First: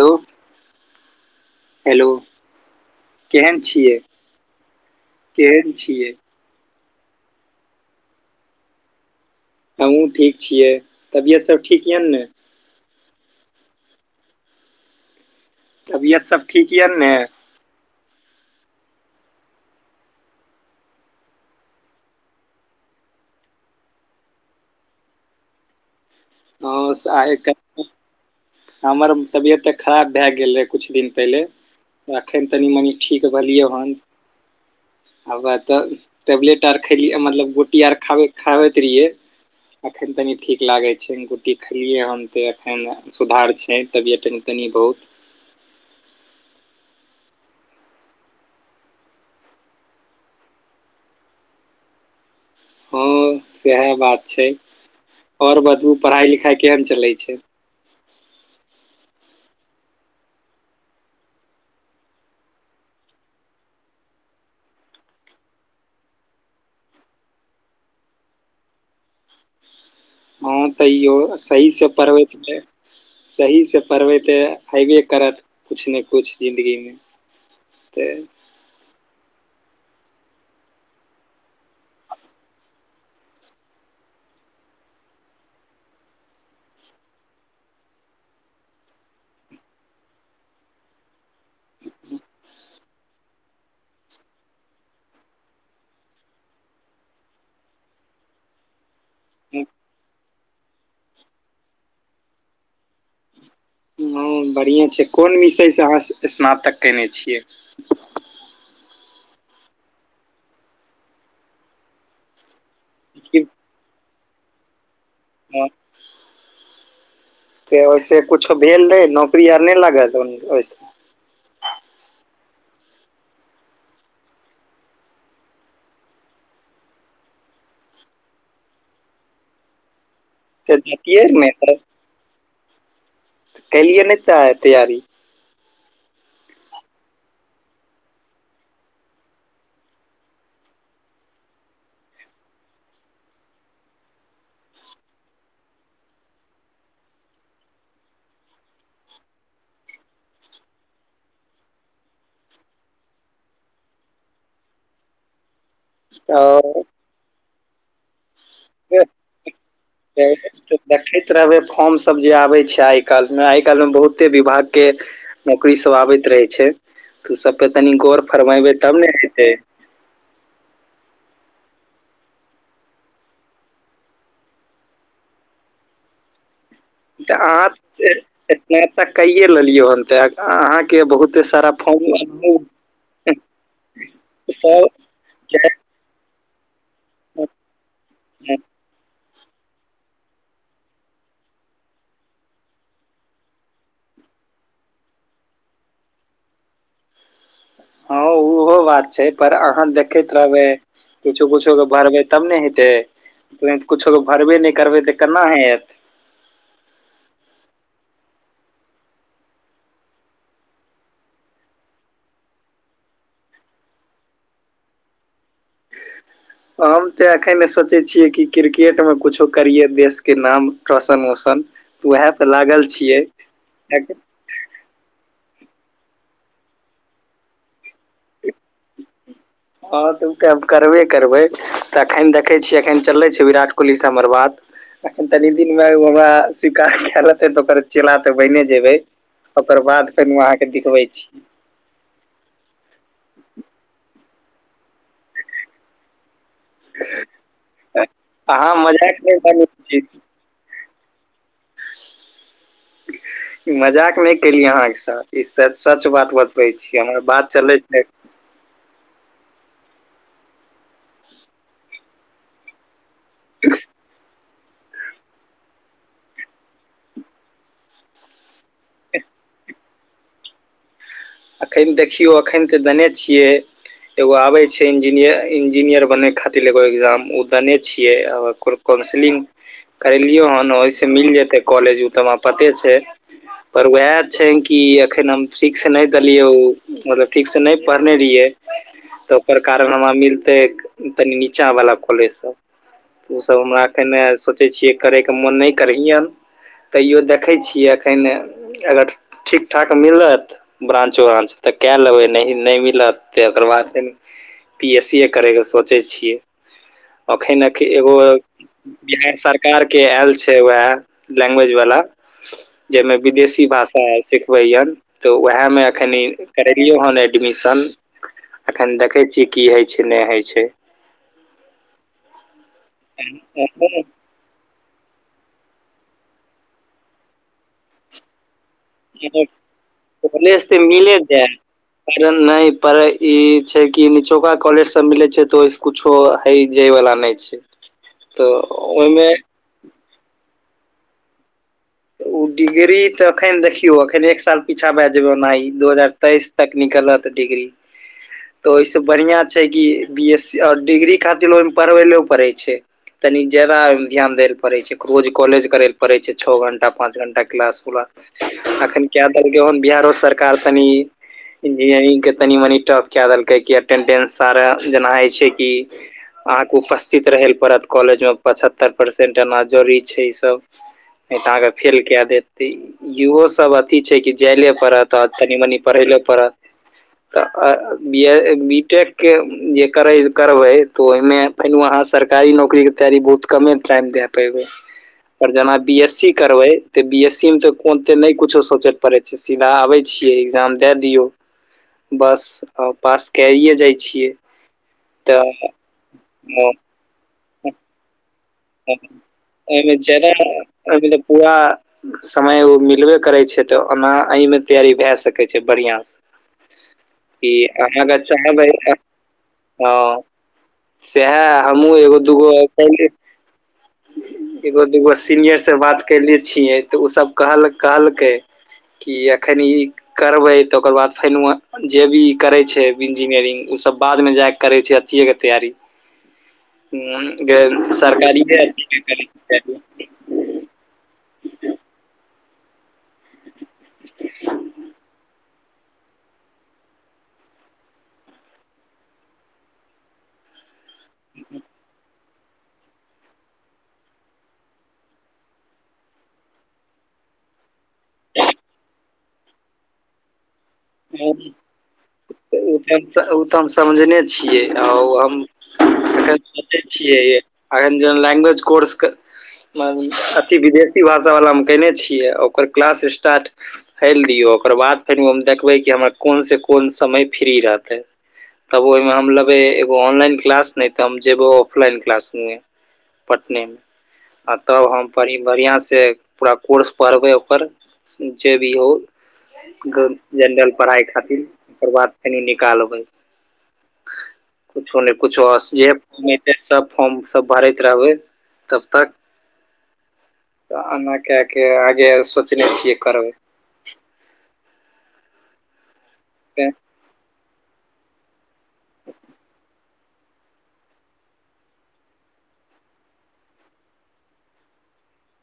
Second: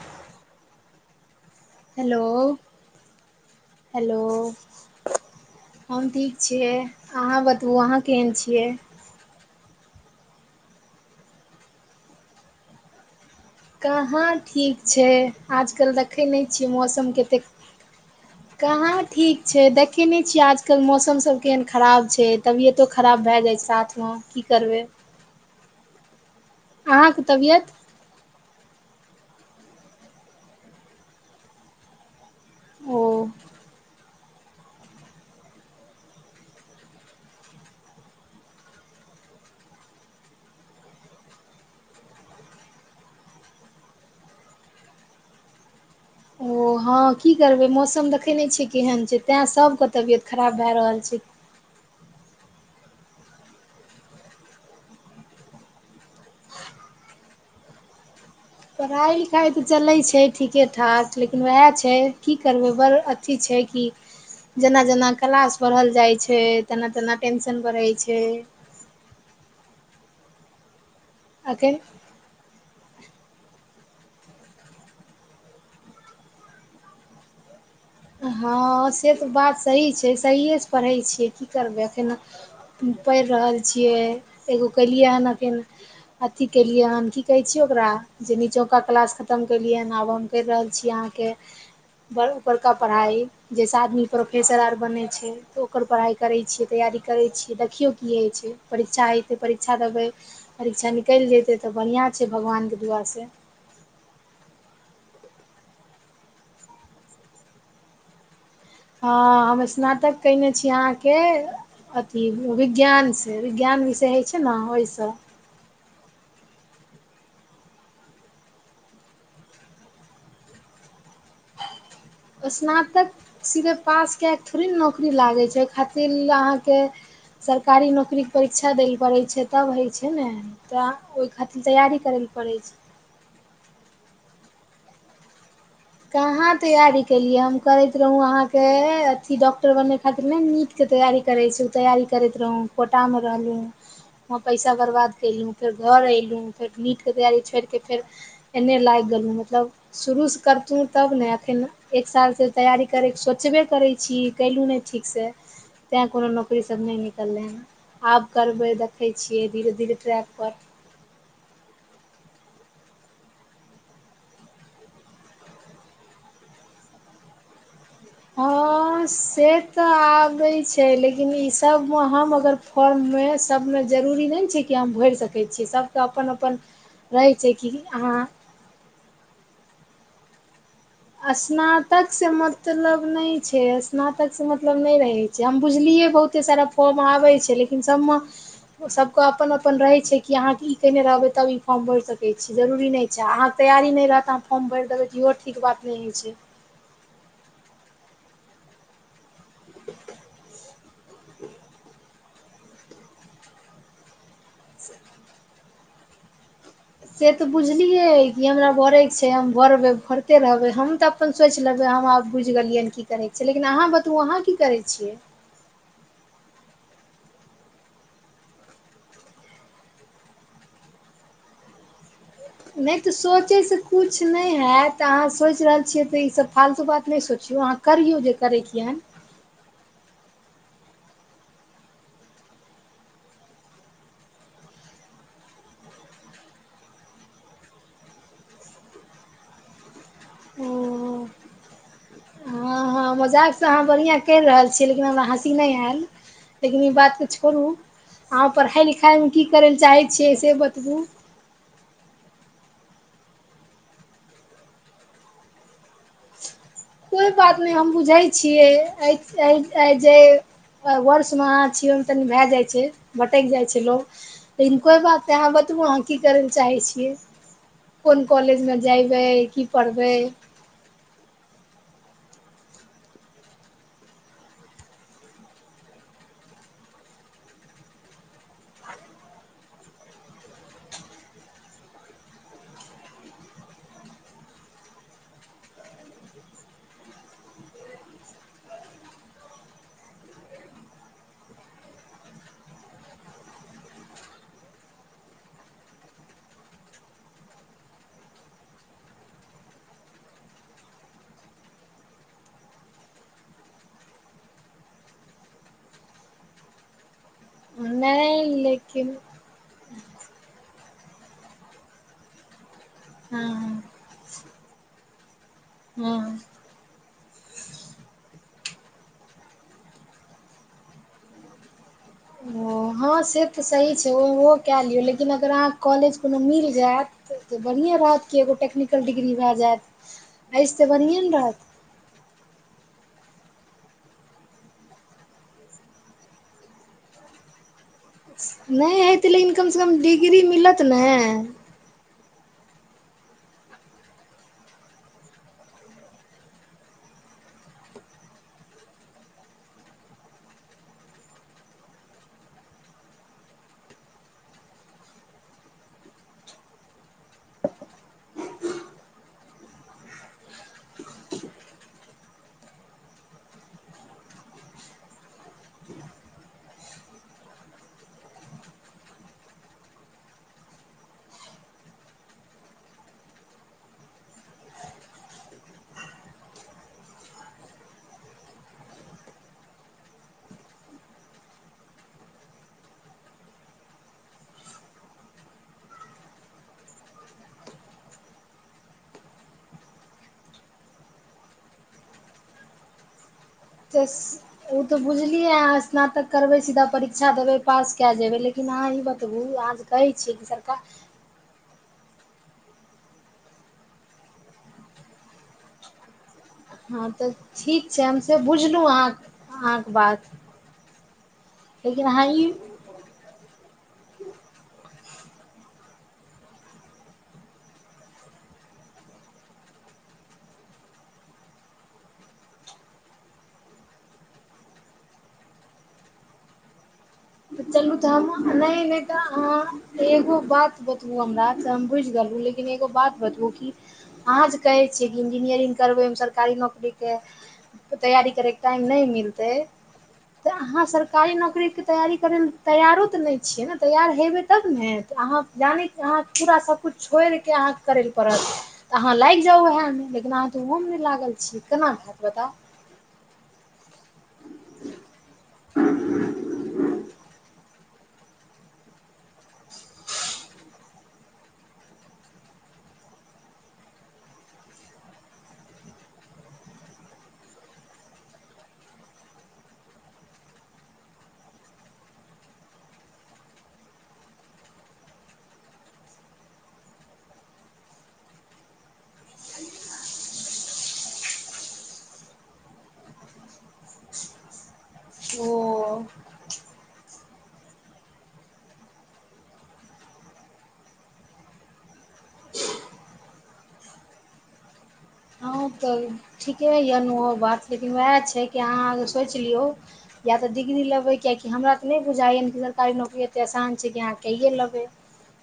Hello hello केहेन छियै hello केहेन हम छियै ठीक छियै अहाँ बताबू अहाँ केहन छियै हमहुँ ठीक छियै तबियत सब ठीक यऽ ने कहाँ ठीक छै आजकल तबियत देखै सब नहि छियै ठीक यऽ मौसम ने केतैक [inaudible] कहाँ ठीक छै देखेने छियै आजकल मौसमसभ केहन खराब छै तबियतो खराब भए जाइ छै साथ हँ की करबै अहाँसँ अहाँके आय तबियत कतअ हमर तबियत तऽ खराब भए गेल रहै कुछ दिन पहिले एखन तनि मनि ओ ठीक भेलियौ हन आबै तऽ टेबलेट आर खेलियै मतलब गोटी आर खाबे खाबैत रहियै अखैन तनी ठीक लागे छै गोटी खेलियै हन ते एखैन सुधार छै तबियत तनि तनि बहुत ओ हँ की करबै मौसम देखै नहि छियै केहन छै तैय सभके तबियत खराब भैय रहल छै हँ सेहा बात छै आओर बतबू पढ़ाइ लिखाइ केहन चलै छै पढ़ाइ लिखाइ तऽ चलै छै ठीके ठाक लेकिन ओहै छै की करबै बड़ अ अथि छै की जेना जेना क्लास बरहल जाइत छै तेना तेना टेंशन बढ़ैय छै हँ तैयो सही एखन से पढ़बै लिखबै सहीसे पढ़बै तऽ हबे करत किछ नै किछ जिन्दगीमे [unintelligible] हँ से तऽ बात सही छै सहियेसँ पढ़ै छियै की करबै एखैन हम पढ़ि रहल छियै एगो कलियै हन अखैन अथी केलियै हन की कहे छिये ओकरा जे नीचोका क्लास खतम केलियैन आब हम करि रहल छी अहाँके बड़ उपरका पढ़ाइ जाहिसँ आदमी प्रोफेसर आर बनैत छै तऽ ओकर पढ़ाइ करैत छियै तैयारी करैत छियै देखियौ की होइ छै परीक्षा एतै परीक्षा देबै परीक्षा निकलि जेतै तऽ बढ़िआँ छै भगवानकेँ दुआ से हँ बढ़िये छै कोन विषय सँ अहाँ स्नातक केने छियै हँ हम स्नातक केने छी अहाँके अथी विज्ञान स विज्ञान विषय होइत छै ने ओहिसँ [unintelligible] त ओहिसे कुछो भेल रहै नौकरी आर नहि लागल ओहि स्नातक सीधे पास कए कऽ थोड़े ने नौकरी लागै छै ओहि खातिर अहाँके सरकारी नौकरी के परीक्षा दै पड़ै छै तब होइ छै ने तऽ जतियै ओइ ने खातिर तैयारी करै लए पड़ै छै कलिय नाए तै तैयारी कहाँ तैयारी केलियै हम करैत रहौं अहाँके अथी डॉक्टर बनै खातिर नहि नीट के तैयारी करै छी तैयारी करैत रहौ कोटा म रहलहुँ व पैसा बर्बाद केलहुँ फेर घर एलहुँ फेर नीट के तैयारी छोड़ के फेर एने लागि गेलहु मतलब शुरू से करतहु तब ने एखन एक सालसँ तैयारी करयके सोचबे करै छी कलहुँ नहि ठीक स तैं कोनो ओ नौकरी सब नहि निकललै हँ आब करबै देखै छियै धीरे धीरे ट्रैक पर देखैत रहबै फॉर्म सब जे आबे छै आइ काइल मे आइ काइल मे बहुते विभाग के नौकरी सब आबैत रहै छै तऽ [inaudible] ओ सबपे तनी गौर फरमेबै तब ह ने से हेतै तऽ आबे छै लेकिन ई सब मे हम अगर फॉर्म मे सब मे जरूरी नहि छै कि हम भैर सकै छी सभके अपन अपन रहै तऽ छै आह कि अहाँ स्नातक तऽ कये लेलियौ हन ते स्नातक से सब मतलब नहि छै स्नातक से मतलब नहि रहे छै जे हम बुझलियै बहुते सारा फॉर्म आबै छै लेकिन सबमे सब अपन अपन रहै छै कि अहाँके ई केयने रहबै तब ई फॉर्म भरि सकै छी जरूरी नहि छै अहाँके तैयार नहि रहत अहाँ फॉर्म भरि देबै इहो ठीक बात नहि होइ छै हँ उहो बात छै पर अहाँ देखैत रहबै किछो किछो क के भरबै तब ने हेतै त कछो क के भरबे नहि करबै तऽ केना हेत से तऽ बुझलियै कि हमरा भरैके छै हम भरबै भरिते रहबै हम तऽ अपन सोचि लेबै हम आब बुझि गेलियै की करे छियै लेकिन आहाँ बतबु अहाँ की करे छियै हम तऽ एखनने सोचै छियै कि क्रिकेट मे कुछो करिय देश के नाम रौशन वोशन वएह त लागल छियै सोचैसँ [inaudible] किकि किछु नहि होयैत तऽ अहाँ सोचि रहल छियै तऽ ई सब फालतू बात नहि सोचियौ अहाँ करियौ जे करैकेन हँ तऽ ओ तऽ करबे करबै तऽ एखन देखै छियै एखन चललै छै विराट कोहली सँ हमर बात अख तनी दिन मे हमरा स्वीकार क लते तऽ ओकर चेला त बने जेबै ओकर बाद फेर नो अहाँके ओ दिखबै छी हँ हँ मजाक सँ अहाँ बढ़िआँ करि रहल छी लेकिन हमरा हँसी नहि आयल लेकिन ई बात तऽ छोरु अहाँ पढ़ाइ मजाक लिखाइमे नहि की मानै करै लए चाहै छी छियै से बतबू मजाक नहि केलिय अहा के साथ ई सच सच बात बतबे छी कि हमर बात चलै छै छिय आए आए जे वर्षमे अहाँ छिए ओहिमे तनी भए जाइ छै भटकि जाइ छै लोक लेकिन कोइ बात नहि अहाँ बताबू अहाँ की करै लए चाहै छियै कोन कॉलेज म जयबै की पढ़बै एखन देखियौ एखन तऽ दने छियै एगो आबै छै इंजीनियर इंजीनियर बनै खातिर एगो एग्जाम ओ देने छियै आ ओ काउन्सिलिंग करेलियै हन ओहिसे मिल जेतै कॉलेज ओ तऽ पते छै पर उएह छै कि एखन हम ठीक से न देलियौ मतलब ठीकसँ नहि पढ़ने रहियै तऽ ओकर कारण हमरा मिलतै तनी नीचा वाला खोलय स उसभ हमरा कने सोचै छियै करयके मोन नय करैयनि तैयो देखै छियै एखन अगर ठीक ठाक मिलत ब्रानंच व्राच तऽ के लेबै नहि नय मिलत औकर बाद पी एस सी ए करैके सोचै छियै एखन एगो नहि लेकिन बिहार सरकारके आयल छै वएह लैंग्वेज वाला जाहिमे हँ विदेशी भाषा आर सिखबैयन तऽ वएह अएहमे एखन हँ करेलियौ हन एडमिशन एखन देखै छियै की होइ छै नहि होइ छै ओ हँ से तऽ सही छै कए लियौ लेकिन अगर अहाँके कॉलेज कोनो मिल जायत तऽ बढ़िएँ रहत कि एगो टेक्नीक डिग्री भए जायत एहिस तऽ बढ़ियएँ ने रहत न पर ई छै कि निचोका कॉलेज सब मिलै छै तो ओ कुछो हइ जय वला नय छै तऽ नय ओहिमे हेतै लेकिन कमसँ कम डिग्री मिलत ने ओ डिग्री तऽ एखन देखियौ एखन एक साल पीछा भए जेयबै ओना ई दू हजार तेइस ट्निकलक डिग्री तऽ ओहिसँ बढ़िआँ छै कि बी एस सी आओर डिग्री खातिर ओहिमे पढ़बै ले पड़ै छै तनी जादा ध्यान दै ल पड़ै छै रोज कॉलेज करे ले पड़े छै छओ घंटा पाँच घंटा [unintelligible] क्लास अखन क देलक हन बिहारो सरकार तनि इंजीनियरिंग के तनी मनी टफ क देलकै क अटेंडेंस सारा जेना हय छै की अहाँके उपस्थित रहय ल पड़त कॉलेज मे पचहत्तर परसेंट एना जरै छै ई सब नहि तऽ अहाँ के फेल कय देतै इहो सब अथी छै कि जाइ ले पड़त आ तनी मनी पढ़ै ले पड़त तऽ बी टेकके जे करै करबै तऽ ओहिमे फे वहाँ सरकारी नौकरी के तैयारी बहुत कमे टाइम देए पेबै कर जाना बी एस सी करबै तऽ बी एस सी मे तऽ कोते नहि कुछो सोचे पड़े छै सीधा आबे छियै एग्जाम दए दियौ बस पास कय एस उ तऽ ओ तऽ बुझलियै स्नातक करबै सीधा परीक्षा देबै पास क जेबै लेकिन अहाँ ई बतबू अहाँ ऐ जे मे कहै ज्यादा छियै कि सरकार ऐ मे ने पूरा समय ओ मिलबे करै छै तऽ ओना एहिमे तैयारी भए सकै छै बढ़िआँसँ हँ तऽ कि ठीक छै अहाँ हम से बुझलहुँ ह अहाँ अहाँके हँ बात सेह हमू लेकिन एगो अहाँ ई दूगो कही एगो दूगो सीनियर से बात कयने छियै तऽ ओसभ कहल कहलकै कि एखनी ई करबै तऽ ओकर बाद फेनआ जे भी करै छै बिन्जीनियरिंग ओसभ बादमे जाकऽ करै छै अथियएके तैयारी ह चलू तऽ हम सरकारी भेल [unintelligible] नहि नहि तऽ अह एगो बात बतबु हमरा से हम बुझ गेलहु लेकिन एगो बात बतबुकी अहाँ जे कहे छियै इंजीनियरिंग करबे मे सरकारी नौकररी के तैयारी करैके टाइम नय मिलतै तऽ अहाँ सरकारी नौकरी के तैयारी करै ल तैयारो तऽ नय छियै ने तैयार हेबै तब ने तऽ अहाँ जानिक अहाँ पूरा सबकिछु छोड़ि के अहाँ करैल पड़त अहाँ लागि जाउ उह मे लेकिन अहाँ त ओहो मे हू, ओ तऽ हम ओ तऽ हम समझने छियै आ हम एखने छियै एखन जे लैग्वेज कोर्स अथि विदेशी भाषा वलामे कने छियै ओकर क्लास स्टार्ट। फैल दियौ ओकर बाद फेर हम देखबै कि हमरा कोन से कोन समय फ्री रहतै तब ओहि मे हम लेबै एगो ऑनलाइन क्लास नहि तऽ हम जेबै ऑफलाइन क्लास ह पटने मे आ तब हम बढ़िआँ से पूरा कोर्स पढ़बै ओकर जे दिहो हो जनरल पढ़ाई खातिर ओकर बाद फेन निकालबै कछो नहि कछो जे ओ फॉर्म एतै सभ फॉर्म सभ भरैत रहबै तब तक आना के आगे सोचने छियै करबै। हँ तऽ ठीके य नेहो बात लेकिन ओएह छै, कि अहाँ सोचि लियौ। तऽ डिग्री लेबै कियकि हमरा तऽ नहि बुझाइयए ने कि सरी नौकरी एते आसान छै, कि अहाँ कहियए लेबै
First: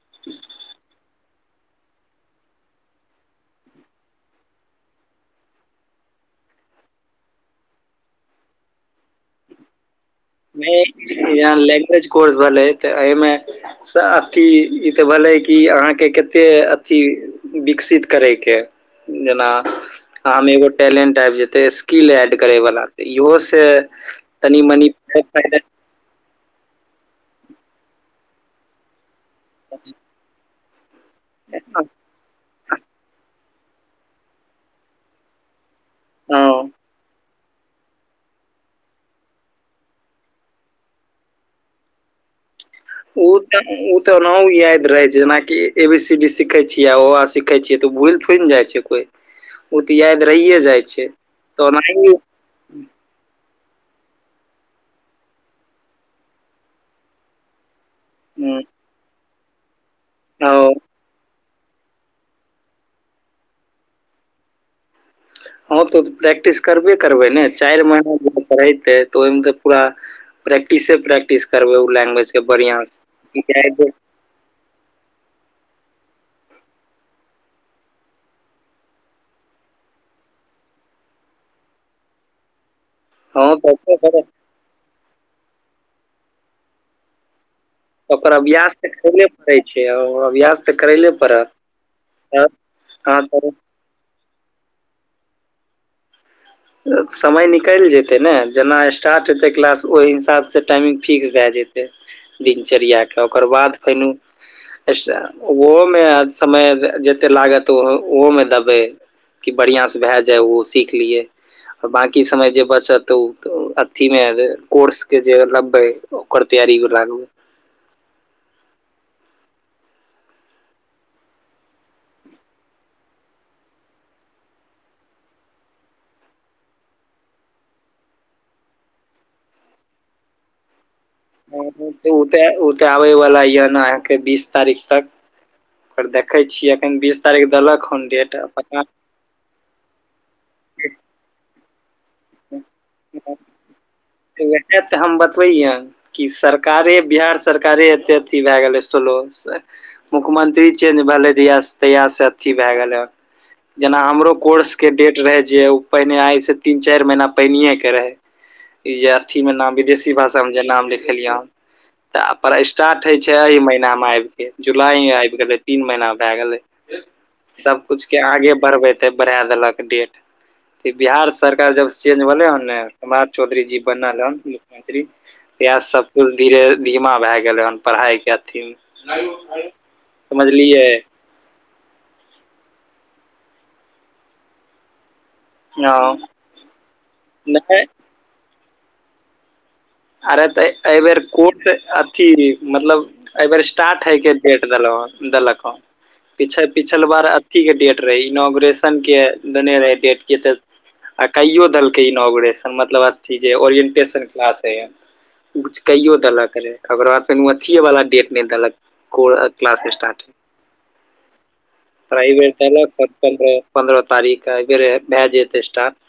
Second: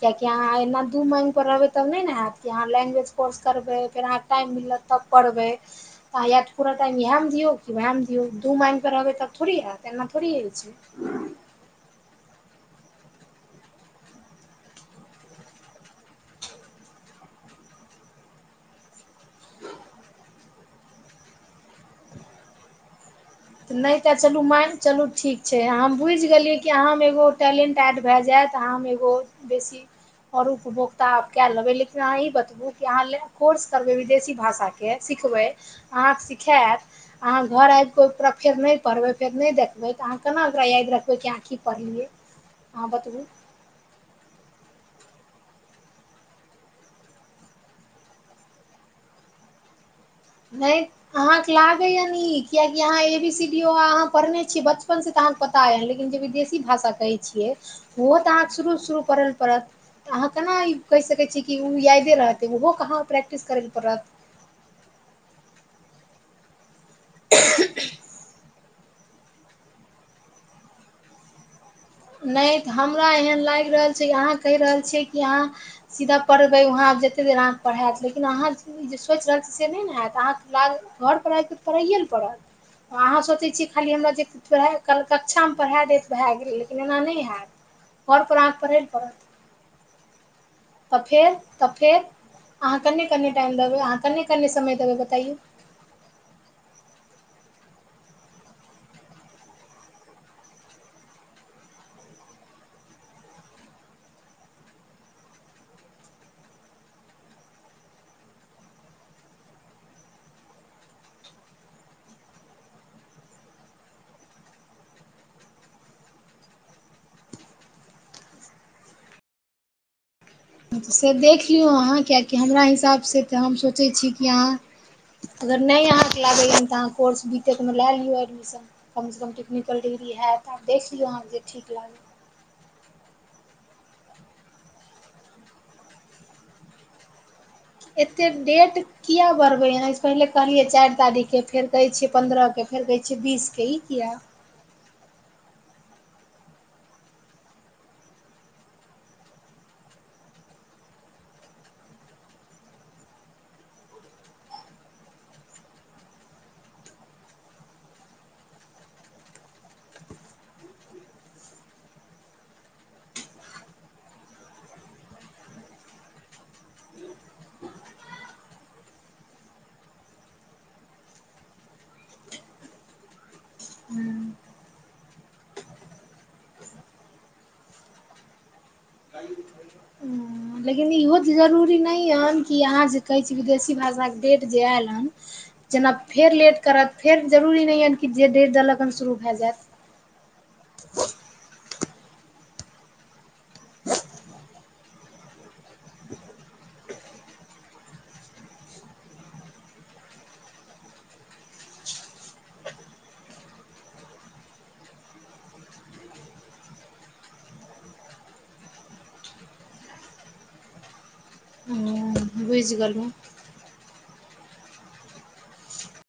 किएकि अहाँ एना दू मेन पर रहबै तब नहि ने हैत कि अहाँ लैंग्वेज कोर्स करबै फेर अहाँकेँ टाइम मिलत तब करबै तऽ य पूरा टाइम इएहमे दिऔ कि ओएह मे दि दू मान पर रहबै तब थोड़ी हयत एना थोरी होइ छै। या लैंग्वेज कोर्स भेलै तऽ एहिमे से अथि ई तऽ भेलै कि अहाँकेँ कतेक अथि विकसित करयेक जेना अमे एगो टैलेंट आबि जेते स्किल एड करै वला तऽ इहो। ते तऽ नहि तऽ चलू तनि मानि मनि। चलू ठीक छै, हम बुझि गेलियै कि अहाँ हम एगो टैलेंट ऐड भऽ जायत अहाँ हम एगो बेसी ओर उपभोकता आब कऽ छै। लेबै लेकिन अह ई बतबू कि अहाँ ले कोर्स करबै विदेशी भाषा के सिखबै अहाँकेँ हँ सिखायत अहाँ घर आबि कऽ फेर नहि पढ़बै फेर नहि देखबै तऽ अहाँ केना ओकरा याद रखबै कि अहाँ कि पढ़लियै। अहाँ बतबू ओ। ओ तना याद रहे छै, जेनाकि एबीसीबी सिखे छियै ओ सिखे छियै तऽ भुल खुनि जाइ छै, कोइ ओ तऽ याद रहिए नहि जाइ छै, अहाँके तऽ लागैए ओनहि नीक किएकि अहाँ एबीसीडी ओ अहाँ पढ़ने छियै बचपनसँ तऽ अहाँकेँ पता यए लेकिन जे विदेशी भाषा कहै छियै। ओहो तऽ अहाँकेँ शुरू शुरू करै लए पड़त। तऽ अहाँ आ। केना ई कहि सकैत छियै, कि ओ यादे रहतै ओहो कहाँ प्रैक्टिस करै लए पड़त। हँ तऽ प्रैक्टिस करबे करबै ने चारि महीना ज पेतै। तऽ ओहिमे तऽ पूरा प्रैक्टिसे प्रैक्टिस करबै ओ लैंग्वेजके नहि तऽ बढ़िआँ हमरा एहन लागि सँ। रहल छै अहाँ कहि रहल छियै कि अहाँ सीधा पढ़बे वहाँं जते देर अहाँ पढ़ायत लेकिन अहाँ। जे सोचि रहल छी से नहि ने हयत अहाँकेँ घर पर आबि तऽ पढ़ैए ने पड़त अहाँ सोचै छियै, तऽ खाली हमरा ओकर जे पढ़ कक्षामे पढ़ाए देत भए गेलै लेकिन एना नहि हैत। ओकर घरपर अहाँके अभ्यास पढ़ै लए तऽ पड़त अबे पड़ैत छै अभ्यास तऽ करैले फेर पड़त त फेर अहाँ कन्ने हाँ कन्ने तऽ टाइम देबै अहाँ कन्ने कन्ने समय देबै बतैयऔ। ह। समय निकली जेतै ने जेना स्टार्ट हेतै क्लास ओहि हिसाबसँ टाइमिंग फिक्स भए जेतै दिनचर्य कऽ ओकर बाद फेर ओ ओहोमे समय जते लागत ओहो मे देबै। कि बढ़िआ सँ भए जाय ओ सीख लियै बाकी समय जे बचत ओ अथि मे कोर्स के जे लै ओकर तैयारी लागू। से देख लियौ अहाँ कियकि हमरा हिसाबसँ तऽ हम सोचैत छी कि अहाँ अगर नहि अहाँकेँ लागैए तऽ अहाँ कोर्स बीत लए लियौ एडमशन। कम से कम टेक निकल दिग्री है त देख लियौह ह। ते ओते आबे वाला य ने अहाँकेँ बीस तारीख तक ओ देखे छी अखन बीस। तारीख देलक हन डेट आप। किएक बढ़बै एना सँ पहिले कहलियै चारि तारीखके फेर कहै छियै। पंन्द्रह के फेर कहय छिय बीस के ई किया। वएह तऽ हम बतबै। कि सरकारे बिहार सरकारे एते अथि भए गेलै स्लो से। मुख्यमंत्री चेंज भेले तहिया तहिया सँ से अथि भए गेलै। जेना हमरो कोर्सके डेट रहे जे ओ पहिने आइ सँ तीन चारि महीना पहिनिए के रहे ई जे अथि मे नाम विदेशी भाषामे जे नाम लिखलियै। तऽ पर स्टार्ट हय छै, ए महीना मे आब के जुलाई मे आबि गेले तीन महीना मे भए गेले। सभकूछ के आगे बढ़बे ते बढ़ा देलक डेट बिहार सरकार जब चेंज भेले हने कुमार चौधरी जी बनल हन मुख्यमंत्री इएह सभ कछु धीरे धीमा भए गेलै हन पढ़ाई के अथि मे समझलियै लेकिन इहो। जरूरी नहि हन कि अहाँ जे कहै छै, विदेशी भाषाके डेट जे आयल हन जेना ह फेर लेट करत फेर जरूरी नहि यै कि जे डेर देलक हन शुरू भए जायत। अरे तऽ एहि बेर कोर अथि मतलब एहि बेर स्टार्ट हइ के डेट देल देल। पिछल बार अथि के डेट रहै इनोॉग्रेशनके देने रहै डेटके तऽ आ कहिओ देलकै इनॉग्रेशन मतलब अथि जे ओरिएन्टेशन क्लासइ हन। किछु कैयओ देलक रहै ओकर बाद फेर ओ अथि एवला डेट नहि देलक कू क्लासस स्टार्ट। प्राइवेट बुझि प्र गेलहुँ पन्द्रह तारीखर भए जेतै।